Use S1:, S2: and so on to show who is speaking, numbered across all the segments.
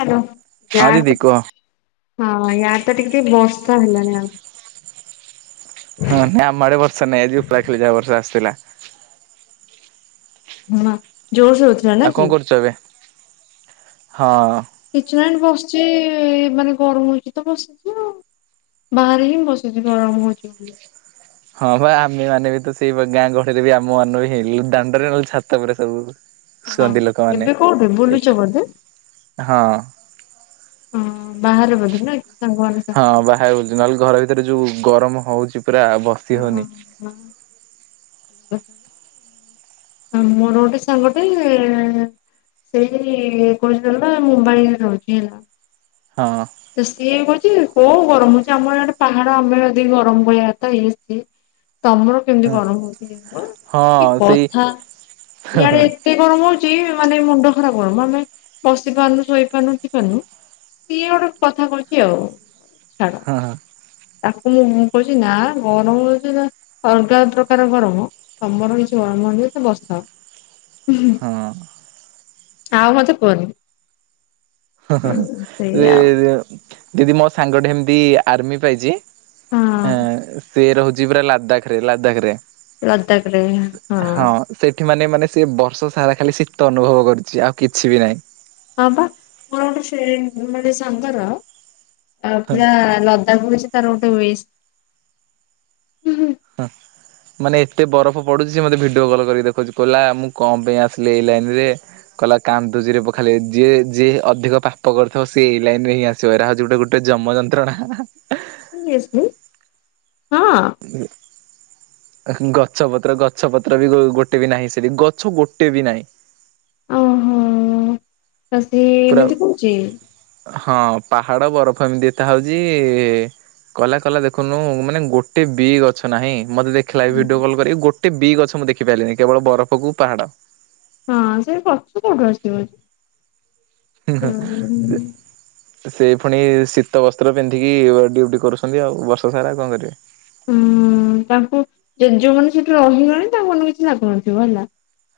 S1: Hello ୟା
S2: ହଁ ଦିଦି
S1: ତ
S2: କୁହ
S1: ହଁ ୟା ତ ଟିକେ ଟିକେ ବର୍ଷା ହେଲାଣି ଆଉ
S2: ହଁ ନାଇ ଆମ ଆଡେ ବର୍ଷା ନାଇଁ ଆଜି ଉପା ଖେ ଯାହା ବର୍ଷ ଆସିଥିଲା।
S1: ହଁ ଜୋର ସେ ହଉ।
S2: ଆଉ କଣ କରୁଛ ଏବେ ହଁ।
S1: କିଛି ନାଇଁ ବସିଛି ମାନେ ଗରମ ହଉଛି ତ ବସିଛି ଆଉ ବାହାରେ ହିଁ ବସୁଛି ଗରମ ହଉଛି ବୋଲି।
S2: ହଁ ବା ଆମେ ମାନେ ବି ତ ସେଇ ଗାଁ ଗହଳିରେ ବି ଆମ ମାନ ବି ହେଇଲୁ ଦାଣ୍ଡରେ ନଲେ ଛାତ ଉପରେ ସବୁ।
S1: ହଁ
S2: ଶୁଅନ୍ତି ଲୋକମାନେ
S1: ଏବେ କୋଉଠି
S2: ଏକ
S1: ବୁଲୁଚ ବୋଧେ?
S2: ହଁ
S1: ହଁ ବାହାରେ ବୋଧେ ନା [inaudible] ସାଙ୍ଗରେ
S2: ହଁ ବାହାରେ ବୁଲୁଚୁ, ନହେଲେ ଘର ଭିତରେ ଯୋଉ ଗରମ ହଉଚି ପୁରା ବ
S1: ହଁ, ହଁ [inaudible] ଆ, ମୋର ଗୋଟେ ସାଙ୍ଗ ଟେ ସେଇ କଣ ସେଟା ମୁମ୍ବାଇ ରେ ରହୁଛି ହେଲା।
S2: ହଁ।
S1: ତ ସିଏ କହୁଛି କଣ ଗରମ ହଉଚି ଆମର ଆଡେ ପାହାଡ ଆମର ଏଠି ଗରମ କହିବା ତ ଇଏ ସିଏ। ତୋମର କେମିତି ଗରମ ହଉଛି [inaudible] କି
S2: ହଁ ସେଇ
S1: କଥା ଇଆଡେ ଏ ତେ ଗରମ ହଉଚି ଏ ମାନେ ମୁଣ୍ଡ ଖରାପ ଗରମ, ମାନେ ବସି ପାରୁନୁ, ଶୋଇ ପାରୁନୁ, ଉଠି ପାରୁନୁ। ସିଏ ଗୋଟେ କଥା କହୁଚି ଆଉ ଛାଡ଼।
S2: ହଁ
S1: ତାକୁ ମୁଁ ମୁଁ କହୁଚି ନା ଗରମ ହଉଚୁ ଯେ ଅଲଗା ପ୍ରକାର ଗରମ। ତୋମର କିଛି ଗରମ ନ ହେଇକି ବର୍ଷା।
S2: ହଁ
S1: [unintelligible]
S2: ହଁ
S1: ଆଉ ମୋତେ କୁଅନି।
S2: ଏ ଯେ ଦିଦି ମୋ ସାଙ୍ଗଟେ ହେମତି ଆର୍ମି ପାଇଚି
S1: ହଁ
S2: ଆଁ, ସିଏ ରହୁଛି ପୁରା ଲାଦାଖ ରେ ଲଦାଖ ରେ।
S1: ଲଦାକ ରେ ହଁ।
S2: ସେଠି ମାନେ ମାନେ ସିଏ ବର୍ଷ ସାରା ଖାଲି ଶୀତ ଅନୁଭବ କରୁଛି ଆଉ କିଛି ବି ନାହିଁ।
S1: ହଁ ପି ମୋର ଗୋଟେେ ସେ ମାନେ ସାଙ୍ଗର ଅ, ପୁରା ଲ ଦାଖ ହଉଛି ତାର ରୋଟେ ଉଇସ୍।
S2: ହଁ। ମାନେ ଏତେ ବରଫ ପଡୁଛି ସିଏ ମୋତେ ଭିଡିଓ କଲ୍ କରିକି ଦେଖଉଚୁ। କହିଲା ମୁଁ କଣ ପାଇଁ ଆସିଲି ଏଇ ଲାଇନ୍ ରେ। କଲା କାନ୍ଦୁଚିରେ ପୁଅ ଖାଲି ଏ ଯିଏ ଯିଏ ଅଧିକ ପାପ କରିଥିବ ସିଏ ଏଇ ଲାଇନ୍ ରେ ହିଁ ଆସ ସେରା ହଉଛି ଗୋଟେ ଗୋଟେ ଯମ ଯନ୍ତ୍ରଣା।
S1: [unintelligible] ହଁ
S2: ହୁଁ, ଅ, ହୁଁ, ଗଛପତ୍ର ଗଛପତ୍ର ବି ଗୋ ଗୋଟେ ବି ନାହିଁ ସେଠି ଗଛ ଗୋଟେ ବି ନାହିଁ।
S1: ଓହୋ। ତ ସେ
S2: ପୁରା
S1: ଏମିତି କହୁଛି?
S2: ହଁ ପାହାଡ ବରଫ ଏମିତି ଦେଖା ହଉଚି। କଲା କଲା ଦେଖୁନୁ ମାନେ ଗୋଟେ ବି ଗଛ ନାହିଁ ମୋତେ ଦେ ଖିଲା ଏ ଭିଡିଓ କଲ୍ କରିକି ଗୋଟେ ବି ଗଛ ମୁଁ ଦେଖି ପାଇଲିନି କେବଳ ବରଫକୁ ପାହାଡ଼।
S1: ହଁ ସେ କରଛୁ କୋଉଠୁ ଆସିିବ?
S2: ହେ ହଁ ସେ ପୁଣି ଶୀତ ବସ୍ତ୍ର ପିନ୍ଧିକି ଡ୍ୟୁଟି କରୁଛନ୍ତି ଆଉ ବର୍ଷ ସାରା ଆଉ କଣ କରିବେ।
S1: ହୁଁ, ତାଙ୍କୁ ଯୋଉ ମାନେ ସେଠି ରହିଲେଣି ତାଙ୍କ ମାନଙ୍କୁ କିଛି ଲାଗୁନଥିବ ହେଲା।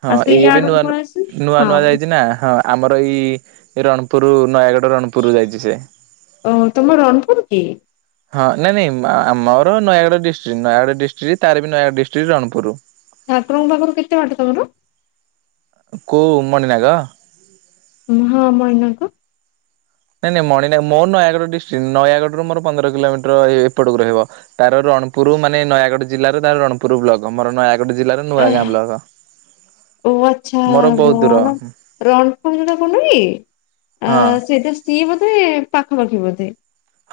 S2: ହଁ
S1: ଆଉ ସେ
S2: ଏଇ ଏବେ
S1: ଇଆଡକୁ ପଳେଇ ଆସିବେ
S2: ନୂଆନ- ନୂଆ
S1: ହଁ
S2: ନୂଆ ଯାଇଚି ନା ହଁ। ଆମର ଏଇ ରଣପୁର ନୟାଗଡ଼ ରଣପୁରରୁ ଯାଇଚି ସିଏ।
S1: ଓ ହୋ, ତୋମ ରଣପୁର କି?
S2: ହଁ ନାଇଁ ନାଇଁ ଆମର ନୟାଗଡ଼ ଡିଷ୍ଟ୍ରିକ୍ ନୟାଗଡ଼ ଡିଷ୍ଟ୍ରିକ୍। ତାର ବି ନୟାଗଡ଼ ଡିଷ୍ଟ୍ରିକ୍ ରଣପୁର।
S1: ଠାକୁରଙ୍କ ପାଖରୁ କେତେ ବାଟ ତୋମର?
S2: କୋଉ ମଣିନାଗ?
S1: ହଁ ମଣିନାଗ।
S2: ନାଇଁ ନାଇଁ ମଣିନାଗ, ମୋର ନୟାଗଡ଼ ଡିଷ୍ଟ୍ରିକ୍, ନୟାଗଡ଼ରୁ ମୋର ପନ୍ଦର କିଲୋମିଟର ଏପଟକୁ ରହିବ। ତାର ରଣପୁର ମାନେ ନୟାଗଡ ଜିଲ୍ଲାର ତାର ରଣପୁର ବ୍ଲକ୍। ମୋର ନୟାଗଡ଼ ଜିଲ୍ଲାର ନୂଆ
S1: ଏହ୍,
S2: ଗାଁ ବ୍ଲକ୍।
S1: ଓ ଆଚ୍ଛା, ରଣ ରଣପୁର ର କଣ୍ଡୁ କି? ଆ
S2: ହଁ।
S1: ସେଇଟା ଷ୍ଟି ବୋଧେ ପାଖାପାଖି ବୋଧେ?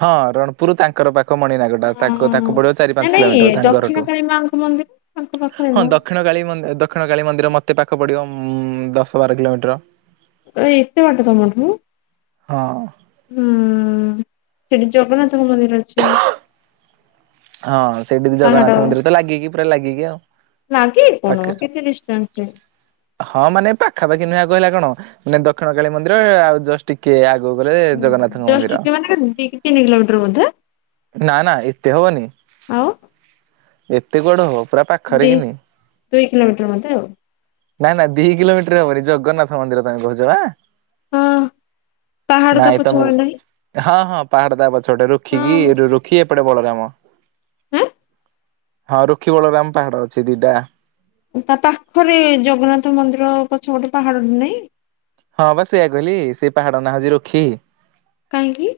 S2: ହଁ ରଣପୁରୁ ତାଙ୍କର ପା ଙ୍କମଣି ନାଗ ଟା
S1: ହଁ
S2: ତାକୁ ତାକୁ ପଡିବ ଚାରି
S1: ନାଇଁ
S2: ପାଞ୍ଚ
S1: ନାଇଁ
S2: କିଲୋମିଟର
S1: ଦକ୍ଷିଣ
S2: ତାଙ୍କଘରଠୁ
S1: କାଳୀ ମାଙ୍କ ମନ୍ଦିର ତାଙ୍କ ପାଖରେ
S2: ହଁ ଦଖ
S1: ନୁହଁ
S2: ଦକ୍ଷିଣ କଳୀ ମ ଦକ୍ଷିଣ କାଳୀ ମନ୍ଦିର ମୋତେ ପାଖ ପଡିବ ମ ଦଶ ବାର କିଲୋମିଟର।
S1: ଏ ଏତେ ବାଟ ତମଠୁ?
S2: ହଁ।
S1: ହୁଁ ସେଠି ଜଗନ୍ନାଥଙ୍କ ମନ୍ଦିର ଅଛି।
S2: ହଁ ସେଇଠି ବି ଜଗନ୍ନାଥ ମନ୍ଦିର ତ ଲାଗିକି ପୁରା ଲାଗିକି ଆଉ।
S1: ଲାଗିକି କଣ
S2: ପାଖେ।
S1: କେତେ ଡିଷ୍ଟାନ୍ସ ରେ।
S2: ହଁ ମାନେ ପାଖାପାଖି ନୁହେଁ କହିଲା କଣ ମାନେ ଦକ୍ଷିଣ କଳୀ ମନ୍ଦିର ଆଉ ଜଷ୍ଟ ଟିକେ ଆଗକୁ ଗଲେ ଜଗନ୍ନାଥଙ୍କ ମନ୍ଦିର।
S1: [unintelligible] ତିନି କିଲୋମିଟର ବୋଧେ?
S2: ନା ନା ଏତେ ହବନି
S1: ଆଉ
S2: ଏତେ କୁଆଡୁ ହବ ପୁରା ପା
S1: ଦି ଦୁଇ କିଲୋମିଟର ବୋଧେ ଆଉ?
S2: ନାଁ ନାଁ ଦି କିଲୋମିଟର ହବନି ଜଗନ୍ନାଥ ମନ୍ଦିର ତମେ କହୁଛ ପା?
S1: ହଁ ପାହାଡ ତା
S2: ନାଇଁ ତମ
S1: ପଛପଟେ ନାହିଁ
S2: କୁ ହଁ ହଁ ପାହାଡ ତା ପଛପଟେ ରୁଖିକି
S1: ହଁ
S2: ରୁଖି ଏପଟେ ବଳରାମ।
S1: ଆଁ?
S2: ହଁ ରୁକ୍ଷୀ ବଳ ରାମ ପାହାଡ ଅଛି ଦିଟା।
S1: ତା ପାଖରେ ଜଗନ୍ନାଥ ମନ୍ଦିର ପଛ ପଟେ ପାହାଡ ଟେ ନାହିଁ?
S2: ହଁ ବା ସେଇୟା କହିଲି ସେ ପାହାଡ ନା ହଉଛି ରୁଖି।
S1: କାହିଁକି?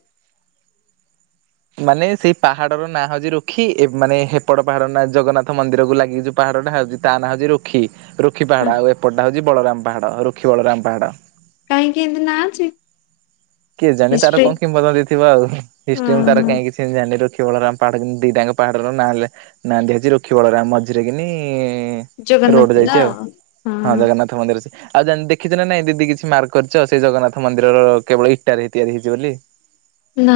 S2: ମାନେ ସେଇ ପାହାଡର ନାଁ ହଉଛି ରୁଖି ଏ ମାନେ ହେପଟ ପାହାଡ଼ ନା ଜଗନ୍ନାଥ ମନ୍ଦିରକୁ ଲାଗି ଯଉ ପାହାଡଟା ହଉଛି ତା ନାଁ ହଉଛି ରୁକ୍ଷୀ ରୁକ୍ଷୀ ପାହାଡ ଆଉ ଏପଟା ହଉଛି ବଳରାମ ପାହାଡ ରୁକ୍ଷୀ ବଳରାମ ପାହାଡ।
S1: କାହିଁକି ଏମିତି ନା ଅଛି?
S2: କିଏ ଜାଣି ତାର
S1: ହିଷ୍ଟ୍ରି
S2: କଣ କିମ୍ବନ୍ଦନ୍ତୀ ଥିବ ଆଉ ହିଷ୍ଟ୍ରି ମୁଁ ତାର
S1: ଓହୋ
S2: କାଇଁ କିିଛି କେମିତି ଜାଣିଲି ରୁଖି ବଳରାମ ପାହାଡ଼ କିନ୍ତୁ ଦିଟାଙ୍କ ପାହାଡ଼ର ନା ହେଲେ ନାଁ ଦିଆ ହେଇଛି ରୁଖି ବଳରାମ ମଝିରେ କିିନି ରୋଡ଼
S1: ଜଗନ୍ନାଥ ତ
S2: ଯାଇଛି ଆଉ
S1: ହଁ
S2: ହଁ ଜଗନ୍ନାଥ ମନ୍ଦିର ଅଛି। ଆଉ ଯାନ ଦେଖିଛ ନା ନାଇଁ ଦିଦି କିଛି ମାର୍କ କରିଛ ସେଇ ଜଗନ୍ନାଥ ମନ୍ଦିରର କେବଳ ଇଟାରେ ହିଁ ତିଆରିହେଇଛି ବୋଲି।
S1: ନା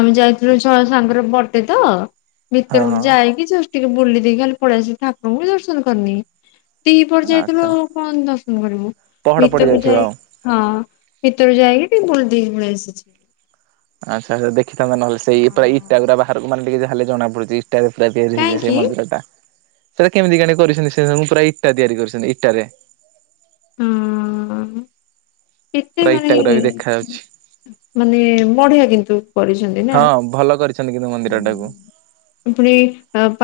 S1: ଆମେ ଯାଇଥିଲୁ ଛଆ ସାଙ୍ଗରେ ବଟେ ତ?
S2: ହଁ
S1: ଭିତରକୁ
S2: ହଁ
S1: ଯାଇକି ଯଷ୍ଟ ଟିକେ ବୁଲି ଦେଇକି ଖାଲି ପଳେଆସିଲି ଠାକୁରଙ୍କୁ ବି ଦର୍ଶନ କରିନି। ଦିହିପହରେ ଯାଇଥିଲୁ
S2: ଆଚ୍ଛା
S1: ଆଉ କଣ ଦର୍ଶନ କରିବୁ
S2: ପହଡ ପଡି
S1: ଭିତରକୁ
S2: ଯାଇଥିବ
S1: ଯାଇ
S2: ଆଉ।
S1: ହଁ ଭିତରୁ ଯାଇକି ଟିକେ ବୁଲି ଦେଇକି ପଳେଇ ଆସିଛି।
S2: ଆଚ୍ଛା ଆଚ୍ଛା ଦେଖିଥାନ୍ତ ନହେଲେ ସେଇ ପୁରା ଇଟା ଗୁରା ବାହାରକୁ ମାନେ ଟିକେ ଯାହାହେଲେ ଜଣା ପଡୁଛି। ଇଟାରେ ପୁରା ତିଆରି ହେଇଛି ସେଇ
S1: କାହିଁକି
S2: ମନ୍ଦିର ଟା। ସେଇଟା କେମତି କିଆଁଣି କରିଛନ୍ତି ସେ ସବୁ ପୁରା ଇଟା ତିଆରି କରିଛନ୍ତି ଇଟାରେ।
S1: ହୁଁ।
S2: ପୁରା ଇଟା ଗୁରା ବି ଦେଖା ଯାଉଛି।
S1: ମାନେ ମଢିଆ କିନ୍ତୁ କରିଛନ୍ତି ନା
S2: ହଁ ଭଲ କରିଛନ୍ତି କିନ୍ତୁ ମନ୍ଦିର
S1: ହୁଁ।
S2: ଟାକୁ
S1: ପୁଣି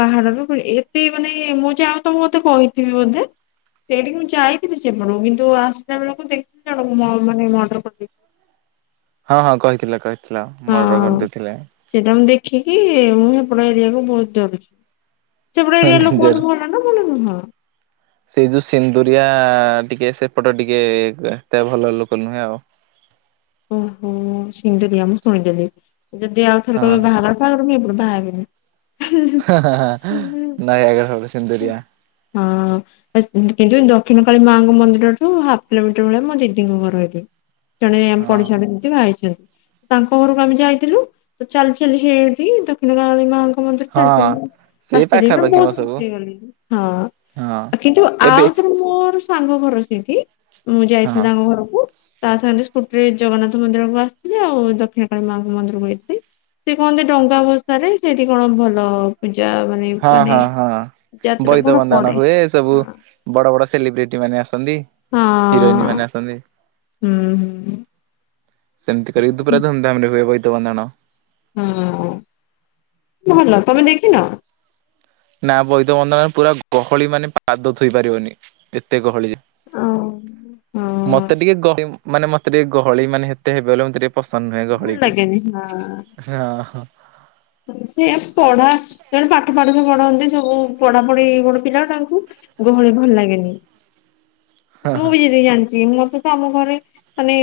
S1: ପାହାଡରୁ ପୁଣି ଏତେ ମାନେ ମୁଁ ଯାଆ ତ ମୁ ମତେ କହିଥିବି ବୋଧେ? ସେଇଠିକି ମୁଁ ଯାଇଥିଲି ସେପଟକୁ କିନ୍ତୁ ଆସିଲା ବେଳକୁ ଦେଖିଲି ଜଣକୁ ମ ମାନେ ମର୍ଡର କରିଦେଇ
S2: ହଁ ହଁ କହିଥିଲ କହିଥିଲ ମର୍ଡର
S1: ହଁ
S2: କରିଦେଇଥିଲେ।
S1: ସେଇଟା ମୁଁ ଦେଖିକି ମୁଁ ସେପଟ ଏରିଆକୁ ବହୁତ ଡରୁଛି। ସେପଟ
S2: ହଁ
S1: ଏରିଆ
S2: ଡେଞ୍ଜର।
S1: ଲୋକମାନେ ଭଲ ନା ଭଲ ନୁହଁ।
S2: ସେଇ ଯୋଉ ସିନ୍ଦୁରିଆ ଟିକେ ସେପଟ ଟିକେ ଏତେ ଭଲ ଲୋକ ନୁହେଁ ଆଉ।
S1: ଓହୋ ସିନ୍ଦୁରିଆ ମୁଁ ଶୁଣିଦେଲି ଯଦି ଆଉ ଥରେ
S2: ହଁ
S1: କହିବେ ବାହାଘର ଫାଘର ମୁଁ ବାହା ହେବିନି
S2: ହା ହା ହା ନୟାଗଡର ସିନ୍ଦୁରିଆ।
S1: ହଁ। କିନ୍ତୁ ଦକ୍ଷିଣ କାଳୀ ମାଆଙ୍କ ମନ୍ଦିରଠୁ ହାଫ୍ କିଲୋମିଟର ଭଳିଆ ମୋ ଦିଦିଙ୍କ ଘର ହେଥି। ଜଣେ ଏମ
S2: ହଁ।
S1: ପଡିଛ ଆଇଛନ୍ତି ତାଙ୍କ ଘରକୁ ଆମେ ଯାଇଥିଲୁ ତ ଚାଲି ଚାଲି ସେଠି ଦକ୍ଷିଣ କାଳୀ ମାଙ୍କ ମନ୍ଦିର ଚାଲି
S2: ହଁ
S1: ଚାଲି
S2: ସେଇ
S1: ଆସିଥିଲେ ନା
S2: ପାଖାପାଖି ମ
S1: ବହୁତ
S2: ସବୁ
S1: ଖୁସି। ହଁ କିନ୍ତୁ
S2: ଏବେ
S1: ଆଉଥର ମୋର ସାଙ୍ଗ ଘର ସେଠୀ। ମୁଁ
S2: ହଁ।
S1: ଯାଇଥିଲି ତାଙ୍କ ଘରକୁ। ତା ସାଙ୍ଗରେ ସ୍କୁଟିରେ ଜଗନ୍ନାଥ ମନ୍ଦିର କୁ ଆସିଥିଲି ଆଉ ଦକ୍ଷିଣ କଳୀ ମାଙ୍କ ମନ୍ଦିର କୁ ଯାଇଥିଲି। ସେ କହନ୍ତି ଡଙ୍ଗା ଭସାରେ ସେଇଠି କଣ ଭଲ ପୂଜା ମାନେ ମାନେ ଯାତ୍ରା
S2: ବଇତ
S1: ଭଲ
S2: ବନ୍ଦାଣ
S1: ପଡେ
S2: ହୁଏ ସବୁ
S1: ହଁ
S2: ବଡ ବଡ ସେଲିବ୍ରିଟି ମାନେ ଆସୁ ଚନ୍ତି
S1: ହଁ
S2: ହିରୋଇନ ମାନ ଆସନ୍ତି।
S1: ହୁଁ
S2: ସେମିତି କରିକି ଦ ପୁରା ଧୁମଧାମରେ ହୁଏ ବଇତ ବନ୍ଦାଣ।
S1: ହଁ ଭଲ ତମେ ଦେଖିନ।
S2: ନା ବଇଦ ବନ୍ଦାଣରେ ପୁରା ଗହଳି ମାନେ ପାଦ ଥୋଇ ପାରିବନି ଏତେ ଗହଳି ଯେ।
S1: ହଁ
S2: ମତେ
S1: ଭଲ
S2: ଟିକେ ଗହଳି ମାନେ ମତେ ଟିକେ ଗହଳି ମାନେ ହେତେ ହେବେ ବଲେ ମତେ ଟିକେ ପସନ୍ଦ ନୁହେଁ ଗହଳିକୁ।
S1: ଲାଗେନି ହଁ। ସେ ପଢା ଜଣେ ପାଠ ଫାଠ ପଢନ୍ତି ସବୁ ପଢା ପଢି ଗୋଟେ ପିଲା ତାଙ୍କୁ ଗହଳି ଭଲ ଲାଗେନି ମୁଁ ଯେତିକି ଜାଣିଛି ମତେ ଆମ ଘରେ ମାନେ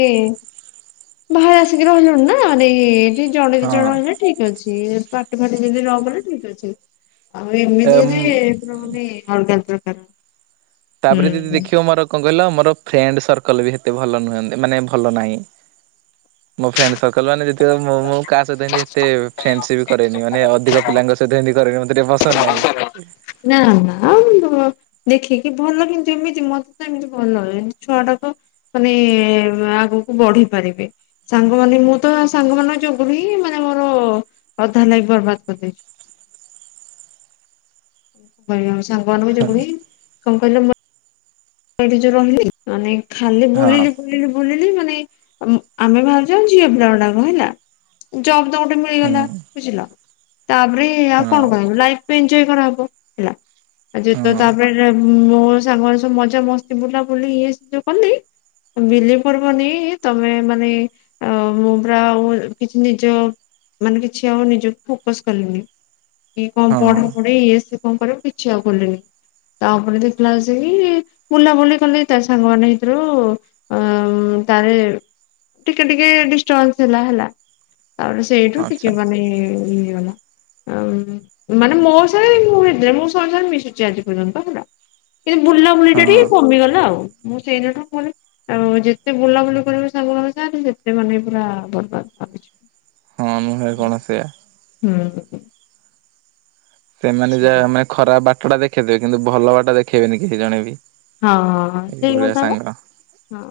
S1: ବାହାରେ ଆସିକି ରହିଲୁଣି ନା ମାନେ ଜଣେ ଦି
S2: ହଁ
S1: ଜଣ ହେଲେ ଠିକ ଅଛି ପାଟି ଫାଟି ଯଦି ନ ଗଲେ ଠିକ ଅଛି। ଆଉ
S2: ଏମ୍
S1: ଏମିତିରେ ପୁରା ମାନେ ଅଲଗା ପ୍ରକାର।
S2: ତାପରେ ଦିଦି
S1: ହୁଁ।
S2: ଦେଖିବ ମୋର କଣ କହିଲ ମୋର ଫ୍ରେଣ୍ଡ ସର୍କଲ ବି ଏତେ ଭଲ ନୁହନ୍ତି ମାନେ ଭଲ ନାହିଁ। ମୋ ଫ୍ରେଣ୍ଡ ସର୍କଲ ମାନେ ଯେତେଳେ ମୁଁ ମୁଁ କାହା ସହିତ ଏତେ ଫ୍ରେଣ୍ଡସିପ କରେନି ମାନେ ଅଧିକ ପିଲାଙ୍କ ସହିତ ଏମିତି କରେନି ମତେ ଟିକେ ପସନ୍ଦ ନାହିଁ।
S1: ନା ନା ଆଉ ନ ଦେଖିକି ଭଲ କିନ୍ତୁ ଏମିତି ମତେ ତ ଏମିତି ଭଲ ଏମିତି ଛୁଆଟା ଗୁଡାକ ମାନେ ଆଗକୁ ବଢି ପାରିବେ। ସାଙ୍ଗ ମାନେ ମୁଁ ତ ସାଙ୍ଗ ମାନଙ୍କ ଯୋଗୁରୁ ହିଁ ମାନେ ମୋର ଅଧା ଲାଗି ବର୍ବାଦ କରିଦେଇଛି। କହିବ ଆ ସାଙ୍ଗମାନଙ୍କୁ ଯୋଗୁଁ ହିଁ କଣ କହିଲ ଏଇଠି ଯୋଉ ରହିଲି ମାନେ ଖାଲି
S2: ହଁ
S1: ବୁଲିଲି ବୁଲିଲି ବୁଲିଲି ମାନେ ଆମେ ଭାବୁଛ ଝିଅ ପିଲା ଗୁଡାକ ହେଲା। ଜବ ତ ଗୋଟେ
S2: ହୁଁ
S1: ମିଳିଗଲା ବୁଝିଲ। ତାପରେ ଆଉ
S2: ହଁ
S1: କଣ କରା ହବ ଲାଇଫ ଏନଞ୍ଜୟ୍ କରାହବ ହେଲା। ଆଜି ଜେତ
S2: ହଁ
S1: ତାପ ରେ ମୋ ସାଙ୍ଗ ମାନେ ସବୁ ମଜା ମସ୍ତି ବୁଲାବୁଲି ଇଏ ସିଏ ଯୋଉ କଲି। ବିଲିଭ କରିବନି ତମେ ମାନେ ଆଉ ମୁଁ ପୁରା ଆଉ କିଛି ନିଜ ମାନେ କିଛି ଆଉ ନିଜକୁ ଫୋକସ କଲିନି। କି କଣ ପଢା
S2: ହଁ
S1: ପଢି ଇଏ ସିଏ କଣ କରିବ କିଛି ଆଉ କଲିନି। ତାପରେ ଦେଖିଲା ହେଳକୁ ସେଇ ବୁଲାବୁଲି କଲି ତା ସାଙ୍ଗ ମାନେ ଭିତୁରୁ ଆ ଉଁ ତାରେ ଟିକେ ଟିକେ ଡିଷ୍ଟଭାନ୍ସ ହେଲା ହେଲା। ତାପରେ ସେଇଠୁ
S2: ଆଚ୍ଛା
S1: ଟିକେ ମାନେ ଇ ହେଇଗଲା। ଆଉ ମାନେ ମୋ [unintelligible] ମିଶୁଚି ଆଜି ପର୍ଯ୍ୟନ୍ତ ହେଲା। କିନ୍ତୁ, ବୁଲା ବୁଲିଟା ଟିକେ
S2: ହଁ
S1: କମିଗଲା ଆଉ। ମୁଁ ସେଇଦିନଠୁ କଲି ଆଉ ଯେତେ ବୁଲାବୁଲି କରିବୁ ସାଙ୍ଗ ମାନଙ୍କ ସହ। ତୁ ସେତେ ମାନେ ପୁରା ବର୍ବାଦ୍ [inaudible] ଯିବୁ।
S2: ହଁ ନୁହେଁ କଣ ସେୟା
S1: ହୁଁ।
S2: ସେମାନେ
S1: ସେଇଆ।
S2: ଯାହା ମାନେ ଖରାପ ବାଟ ଟା ଦେଖେଇଦେବେ। କିନ୍ତୁ ଭଲ ବାଟ ଦେଖେଇବେନି କେହି ଜଣେ ବି?
S1: ହଁ-ହଁ-ହଁ ସେଇ
S2: ଏଇଭଳିଆ
S1: କଥାପା,
S2: ସାଙ୍ଗ
S1: ହଁ।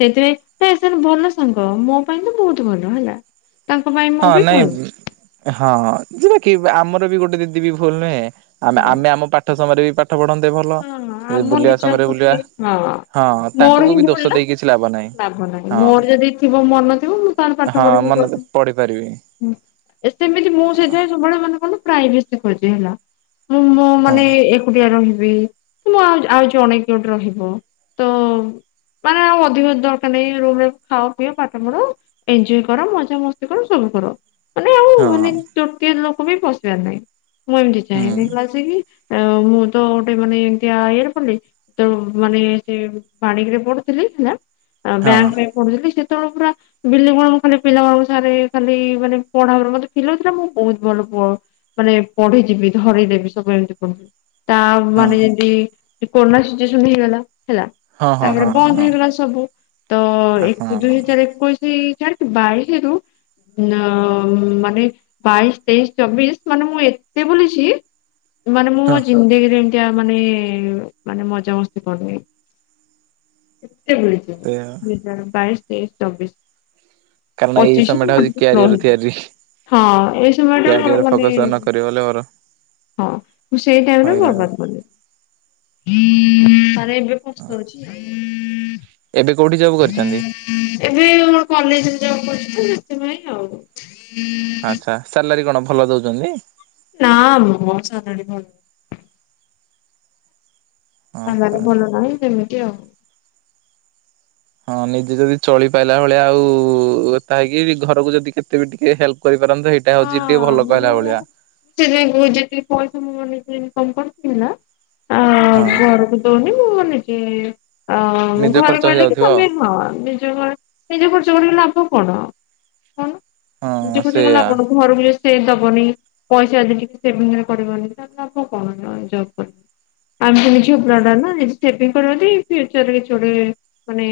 S1: ସେଥି ପାଇଁ ତେ ସେ ତ ଭଲ ସାଙ୍ଗ, ମୋ ପାଇଁ ତ ବହୁତ ଭଲ ହେଲା। ତାଙ୍କ ପାଇଁ
S2: ହଁ,
S1: ମୁଁ ବି ଭଲ
S2: ନାଇଁ ହଁ, ଯିବା କି ଆମର ବି ଗୋଟେ ଦିଦି ବି ଭୁଲ ନୁହେଁ। ଆମେ
S1: ହଁ
S2: ଆମେ ଆମ ପାଠ ସମୟରେ ବି ପାଠ ପଢନ୍ତେ ଭଲ।
S1: ହଁ
S2: ଯେ
S1: ଆମ
S2: ବୁଲିବା
S1: ନିଜକୁ
S2: ସମୟରେ
S1: ବି
S2: ବୁଲିବା।
S1: ହଁ।
S2: ହଁ
S1: ମୋର
S2: ତାଙ୍କୁକୁ
S1: ହିଁ
S2: ବି
S1: ଭଲ
S2: ଦୋଷ ଦେଇକି କିଛି ଲାଭ ନାହିଁ।
S1: ଲାଭ ନାହିଁ।
S2: ହଁ
S1: ମୋର ଯଦି ଥିବ ମନ ଥିବ, ମୁଁ ତାହେଲେ ପାଠ
S2: ହଁ
S1: ପଢ଼ିବି କି
S2: ମନେ
S1: ପଢ଼ି
S2: ପଢି ପାରିବି
S1: ହୁଁ, ଏ ସେମିତି ମୁଁ ସେଥି ପାଇଁ ସବୁବେଳେ ମାନେ କଣ ନା ପ୍ରାଇଭେସି ଖୋଜେ ହେଲା। ମୁଁ ମୋ
S2: ହଁ
S1: ମାନେ ଏ-ଏକୁଟିଆ ରହିବି। ମୁଁ, ଆଉ-ଆଉ ଜଣେ କିଏ ଗୋଟେ ରହିବ ତ ମାନେ ଆଉ ଅଧିକ ଦରକାର ନାହିଁ, ରୁମ୍ ରେ ଖାଅ ପିଅ ପାଠ ପଢ। ଏନ୍ଞ୍ଜୟ କର ମଜା ମସ୍ତି କର, ସବୁ କର। ମାନେ ଆଉ
S2: ହଁ
S1: ମାନେ ତୃତୀୟ ଲୋକ ବି ପଶିବାର ନାହିଁ। ମୁଁ ଏମିତି
S2: ହୁଁ
S1: ଚାହେଁବି। ଦେଖିଲାସିକି ଆ ମୁଁ ତ ଉଟ୍ ଟେ ମାନେ ଏମତିଆ ଇଏରେ ପଲି, ତ ମାନେ ସେ ପାଣିଗ୍ ରେ ପଢୁଥିଲି ହେଲା। ଆଁ
S2: ହଁ
S1: ବ୍ୟାଙ୍କ୍ ପାଇଁ ପଢୁଥିଲି। ସେତେବେଳୁ ପୁରା ବିଲିଭ୍ କର, ମୁଁ ଖାଲି ପିଲା ମାନକ ସାରେ ଖାଲି ମାନେ, ପଢାର ମତେ ପିଲିଭ୍ ଥିଲା ମୁଁ ବହୁତ ଭଲ ପୁଅ ମାନେ ପଢିଯିବି ଧରିଦେବି ସବୁ ଏମିତି କରୁ। ତା
S2: ହଁ
S1: ମାନେ ଯେଁତି କୋରୋନା ସିଚୁଏସନ୍ ହେଇଗଲା ହେଲା।
S2: ହଁ ହଁ
S1: ତା'ପରେ
S2: ହଁ
S1: ବନ୍ଦ ହେଇଗଲା
S2: ହଁ
S1: ସବୁ। ତ
S2: ହଁ
S1: ଏକ ଦୁଇ ହଜାର ଏକୋଇଶି ଛାଡୁ ବାଇଶିରୁ ନଅ-ଅ ମାନେ ବାଇଶ, ତେଇଶ, ଚବିଶ ମାନେ ମୁଁ ଏତେ ବୁଲିଛି। ମାନେ ମୁଁ
S2: ହଁ
S1: ମୋ ଜିନ୍ଦେଗିରେ ଏମ୍ ତିଆ ମାନେ-ଏ, ମାନେ ମଜା ମସ୍ତି କରିନି। ଏତେ ବୁଲିଚି!
S2: ଏଆ।
S1: ଦୁଇ ହଜାର ବାଇଶ, ତେଇଶ, ଚବିଶ୍।
S2: କାରଣ ଏଇ ସମୟଟା ହଉଚି
S1: ସ୍ଲୋ
S2: କ୍ୟାରିଅର
S1: ହେଇଯାଇଛି।
S2: ତିଆରିହି।
S1: ହଁ, ଏଇ ସମୟ ଟା ମୋର ମାନେଁ
S2: ନ କରିବ ବୋଲେ ମୋର
S1: ହଁ, ମୁଁ ସେଇ ଟାଇମ୍ ରେ
S2: ହଇରାଣ
S1: ବର୍ବାଦ। ବଲେ, ତାରେ ଏବେ ପସ୍ତଉଚି ଆଉ।
S2: ଏବେ କୋଉଠି ଜବ୍ କରିଚନ୍ତି?
S1: ଏବେ ଏଇଓ କଲେଜରେ ଜବ୍ କରିଚି ତ, ସେଥିପାଇଁ ଆଉ।
S2: ଆଚ୍ଛା, ସାଲାରୀ କଣ ଭଲ ଦଉଚନ୍ତିଁ?
S1: ନାଁ ମଁ ସାଲାରୀ ଭଲ ନା
S2: ଆଚ୍ଛା
S1: ସଲାରୀ ଭଲ ନାହିଁ, ସେମିତି ଆଉ।
S2: ହଁ, ନିଜେ ଯଦି ଚଳିପାଇଲା ଭଳିଆ ହଉ-ଉ, ଏତା ହେଇକି ବି ଘରକୁ ଯଦି କେତେ ବି ଟିକେ ହେଲ୍ପ କରିପାରନ୍ତେ? ହେଇ ଏଟା ହଉଚି ଟିଏ ଭଲ କହିଲା ଓଳିଆ।
S1: ସେଇଥିପାଇଁ କହୁଚି ଟିକେ ପଇସା ମୁଁ ମୋ ନିଜେ ଇନ୍ କମ୍ କରିକିନା ଆଁ-ଆଁ
S2: ହଁ
S1: ଘରୁକୁ ଦଉନି ମୁଁ, ମୋ ନିଜେ-ଏ ଅଁ,
S2: ନିଜ
S1: ଘରେ
S2: ଖର୍ଚ୍ଚ
S1: କହିଲେ କି
S2: ହେଇଯାଉଥିବ
S1: ତମେ ହଁ ନିଜ ଘରେ ନିଜେ ଖର୍ଚ କରିକି ଲାଭ କଣ କହୁନ?
S2: ଆଉ
S1: ନିଜେ
S2: ହଁ
S1: ଖର୍ଚ୍ଚ କରି ଲାଭ
S2: ସେଇଆ
S1: ଘରକୁ ଯଦି ସେ ଦବନି। ପଇସା ଯଦି ଟିକେ ସେଭିଙ୍ଗରେ କରିବନି ତାହେଲେ ଲାଭ କଣ ଜ ଜବ୍ କରି ଆମକୁ ନିଜ୍- [unintelligible] ସେଭିଙ୍ଗ କରିଵ ଯଦି ଫିଉଚରରେ କିଛି ଗୋଟେ ମାନେ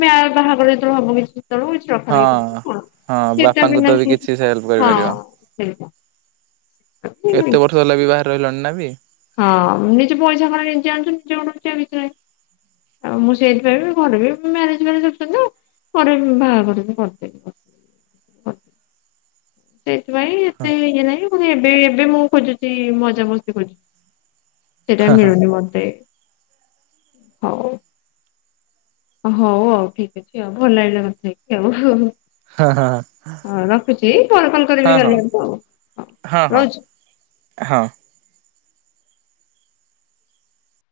S1: ମ୍ୟା ବାହାଘର ଯେତେବେଳେ ହବ କିଛି ସେତେବେଳକୁ କିଛି ଚି ଅର୍ଥ ରହିବ
S2: ହଁ
S1: କଣ
S2: ହଁ
S1: ସେଇଟା ବି
S2: ବାପାଙ୍କୁ ତ
S1: ନାହିଁ
S2: କିଛି ସେ ହେଲ୍ପ
S1: ହଁ
S2: କରିପାରିବ।
S1: ସେଇଟା।
S2: ଏତେ ବର୍ଷ ହେଲା ବି ବାହାରେ ରହିଲଣି ନା ବେ?
S1: ହଁ ନିଜେ ପଇସା କଣ ନିଜେ ଆଣୁଚନ୍ତି ନିଜେ [unintelligible] ଆଉ ମୁଁ ସେଇଥିପାଇଁ ବି ଘର ବି ମ୍ୟାରେଜ ମ୍ୟାରେଜ ହଉଛନ୍ତି ଯେ ପରେ ବି ବାହାଘର ବି କରିଦେଇଛନ୍। ସେଇଥିପାଇଁ ଏତେ ଇଏ ନାହିଁ ପୁଣି ଏବେ ଏବେ ମୁଁ ଖୋଜୁଛି ମଜାମସ୍ତି ଖୋଜୁ ସେଟା
S2: ହଁ
S1: ମିଳୁନି ମତେ ହଉ। ହଉ ଆଉ ଠିକ ଅଛି ଆଉ ଭଲ ଲାଗିଲା କଥା ହେଇକି ଆଉ।
S2: ହଁ ହଁ
S1: ଅ ରଖୁଛି ପରେ କଲ
S2: ହଁ
S1: କରିବି
S2: ହଁ
S1: କାଲି ଆଡ଼କୁ ଆଉ ହଉ
S2: ହଁ ହଁ
S1: ରହୁଛି।
S2: ହଁ।